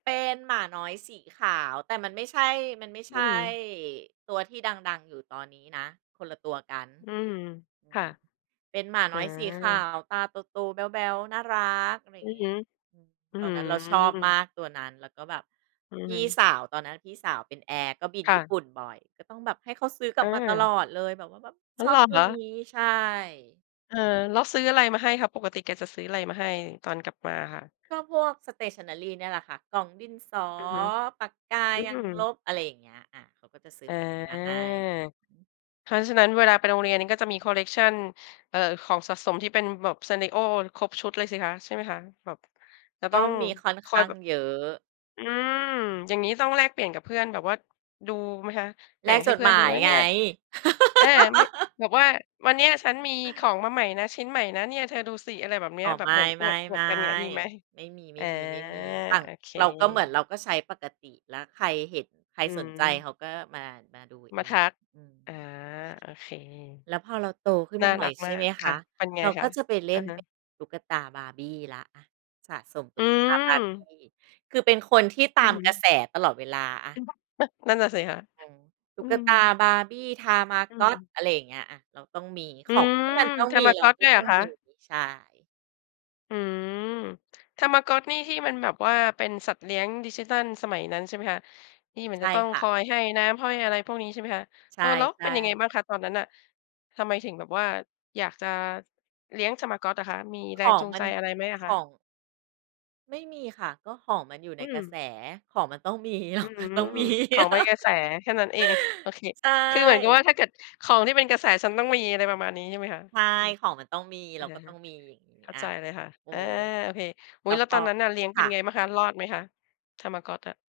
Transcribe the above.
เป็นหมาน้อยสีขาว แต่มันไม่ใช่ มันไม่ใอืช่ม ตัวที่ดัง ๆ อยู่ตอนนี้นะ คนละตัวกัน อืม อืค่ะ ม เป็นหมาอืน้อยสีขาม ว ตาโต ๆ แบ๊ว ๆ น่ารัก ออย่ืางองีฮ้ ึ อืม อื้อตอฮนืนั้นเราชอบมอ ากตัวนั้น แล้วก็แบบ อืพอฮี่ึ สาว ตอนนั้นพี่สาวเป็นแอร์ก็บินค่ญี่ะ ปุ่นบ่อย ก็ต้องแบบให้เขาซื้อกลอับมาตลา อดเลย แบบว่าแบบอะ ชอเหรบอตัควะ? นี้ ใช่ เออ แล้วซื้ออะไรมาให้คะ ปกติแกจะซื้ออะไรมาให้ตอนกลับมาค่ะ? ก็พวก Stationary แหละค่ะ กล่องดินสอ อือฮึ ปากกา อืยางลม บ อะไรอย่างเงี้ย อา เขาก็จะซื้ออา พวกนี้มาให้ อือฮึ เพราะฉะนั้นเวลาไปโรงเรียนก็จะมีคอลเลกชัน เอ่อ ของสะสมที่เป็นแบบ Sanrio ครบชุดเลยสิคะ ใช่ไหมคะ? แบบ จะกต้อ็งมีค่อนคข่อ้ยาแงบบ เยอะ อืม อือ อย่างงี้ต้องแลกเปลี่ยนกับเพื่อนแบบว่า ดูไหมคะ แแลบ่กงใหจ้ดเพื่หอมนดูายไหมเไนง ี่ย? อา ไม่ แบบว่าวันเนี้ยฉันมีของมาใหม่นะ ชิ้นใหม่นะเนี่ย เธอดูสิอะไรแบบนี้ อ๋อ แบไมบเหม่ ือๆ นอวด ๆ กันเนี่ย มีไหม? ๆ ไม่มอา ี ๆ ๆ อั่น โอเค เราก็เหมือนเราก็ใช้ปกติ แล้วใครเห็นใครอืสนใจเม ขาก็มา มาดูเมอาทง ัก อือา อ โอเค แล้วพอเราโตขึ้นน่มาาหน่รัอยกใชมา่ไกหมคค่ะ ะ เป็นไงเราคก็ะ? จะไปเลอ่ะนฮเป็ะ นตุ๊กตา Barbie แล้ว อะ สะสมตอุื๊กตา ม Barbie คือเป็นคนที่ตอาือมฮกระแึ สตลอดเวลาอเป็ะ นเพราะ อะ นั่นน่ะสิคะ อือ ตุอื๊กม ตา Barbie อืTamagot อ อะไรอย่างเงี้ย อา เราต้องมีอขืองที่มันม ต้องมีเราTamagot ก็ด้วยตเห้รอองคมี ะ? ใช่ อืม Tamagot นี่ที่มันแบบว่า เป็นสัตว์เลี้ยงดิจิทัลสมัยนั้นใช่มั้ยคะ? ที่มันใชจะ่ต้องค่คะ อยให้น้ำให้อะไรพวกนี้ใช่มั้ยคะ? ใชเออ แล้วเป็่ นยังไงๆ บ้างคะตอนนั้นน่ะ ทำไมถึงแบบว่าอยากจะเลี้ยง Tamagot อะคะ มีแขรงองจูงมัใจน อะไรไหมอะขคอะ? ง ไม่มีค่ะ ก็ของมันอยู่อในืกรม ะแสของมันต้อง มี ขอืองม ต้องมี ของเป็นกระแสแค่นั้นเอง โอเค ใชคือเหมือนกับว่า่ ถ้าเกิดของที่เป็นกระแสฉันต้องมีอะไรประมาณนี้ใช่ไหมคะ ใช่ อือ ของมันต้องมี อเระาก็ตฮ้ะ องมีอย่างงี้เข้าอ่ะ ใจเลยค่ะ เออ อา โอเค อุแ๊ล้ย วแล้พวตออ นนั้นน่ะเลี้ยงคเป็่นไะ งบ้างคะ? รอดไหมคะ? Tamagot อะ